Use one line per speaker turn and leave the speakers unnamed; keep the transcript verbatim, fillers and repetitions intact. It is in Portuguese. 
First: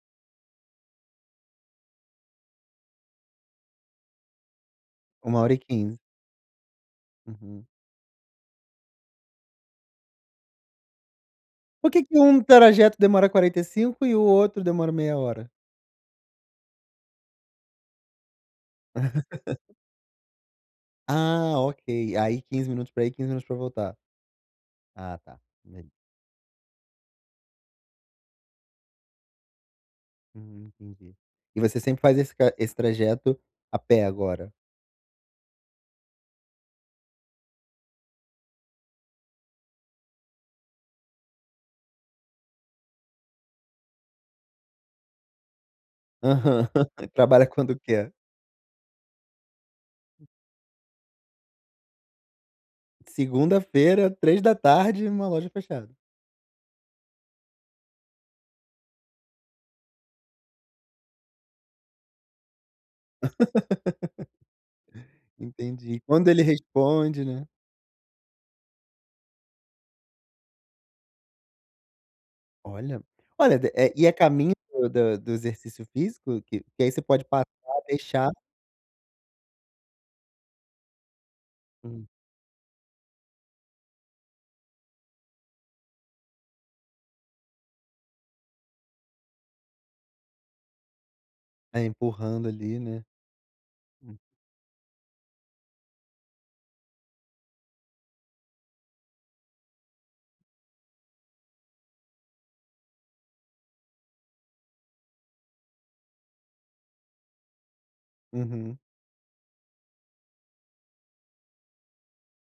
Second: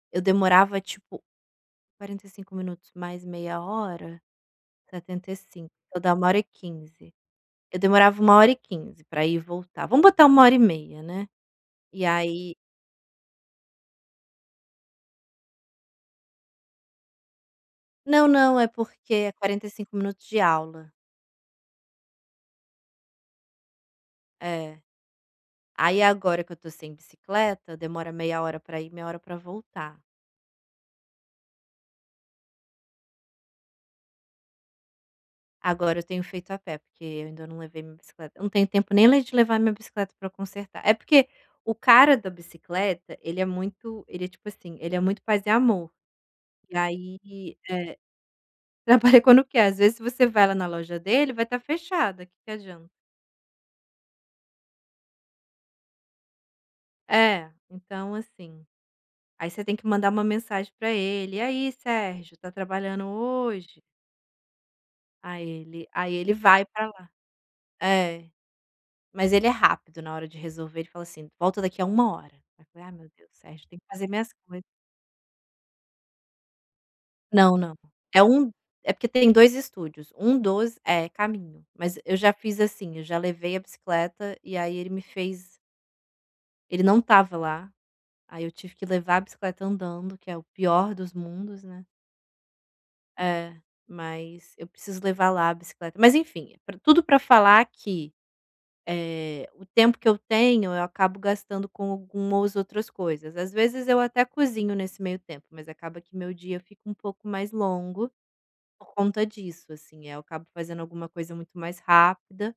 Eu demorava, tipo, quarenta e cinco minutos mais meia hora, setenta e
uma hora e
cinco.
quinze.
Vai dar uma hora e quinze.
Uhum.
Eu demorava uma hora e quinze pra ir e voltar. Vamos botar uma hora e meia, né.
Por que
E
que em um
aí
trajeto demora quarenta e cinco e o outro demora meia hora?
Não, não. É porque é quarenta e cinco minutos de aula.
Ah, ok. AÍ, quinze minutos para ir, quinze minutos para voltar.
É.
Ah, tá. Beleza.
Aí, agora que eu estou sem bicicleta, demora meia hora para ir, meia hora para voltar.
Hum, entendi. E você sempre fazia esse ca esse trajeto a pé agora?
Agora eu tenho feito a pé, porque eu ainda não levei minha bicicleta. Não tenho tempo nem de levar minha bicicleta pra consertar. É porque o cara da bicicleta, ele é muito ele é tipo assim, ele é muito paz e amor.
Aham,
E
trabalha
aí
quando
É,
quer?
trabalha quando quer. Porque, às vezes, se você vai lá na loja dele, vai estar fechada. Que que adianta?
Segunda-feira, três da tarde, uma loja fechada.
É, então, assim, aí você tem que mandar uma mensagem para ele: "E aí, Sérgio, está trabalhando hoje?". Aí ele
Entendi.
aí
Quando
ele
ele
vai para lá.
responde, né?
É, mas ele é rápido na hora de resolver, ele fala assim: "Volta daqui a uma hora", aí eu falei: "Ai,
Olha.
meu Deus,
Olha,
Sérgio,
de
tenho que
é e
fazer
é
minhas
caminho
coisas".
do da do exercício físico? Que que aí você pode passar,
Não, não. É
deixar.
um é porque tem dois estúdios. Um dos é caminho. Mas
Hum.
eu já fiz assim: eu já levei a bicicleta e aí ele me fez Ele não estava lá. Aí, eu tive que levar a bicicleta andando que é o pior dos mundos,
É,
né.
empurrando ali, né.
É.
Hum.
Mas eu preciso levar lá a bicicleta. Mas, enfim, pra tudo pra falar que, eh, o tempo que eu tenho, eu acabo gastando com algumas outras coisas. Às vezes, eu até cozinho nesse meio tempo, mas acaba que meu dia fica um pouco mais longo
Uhum.
por conta disso, assim. Aí, eu acabo fazendo alguma coisa muito mais rápida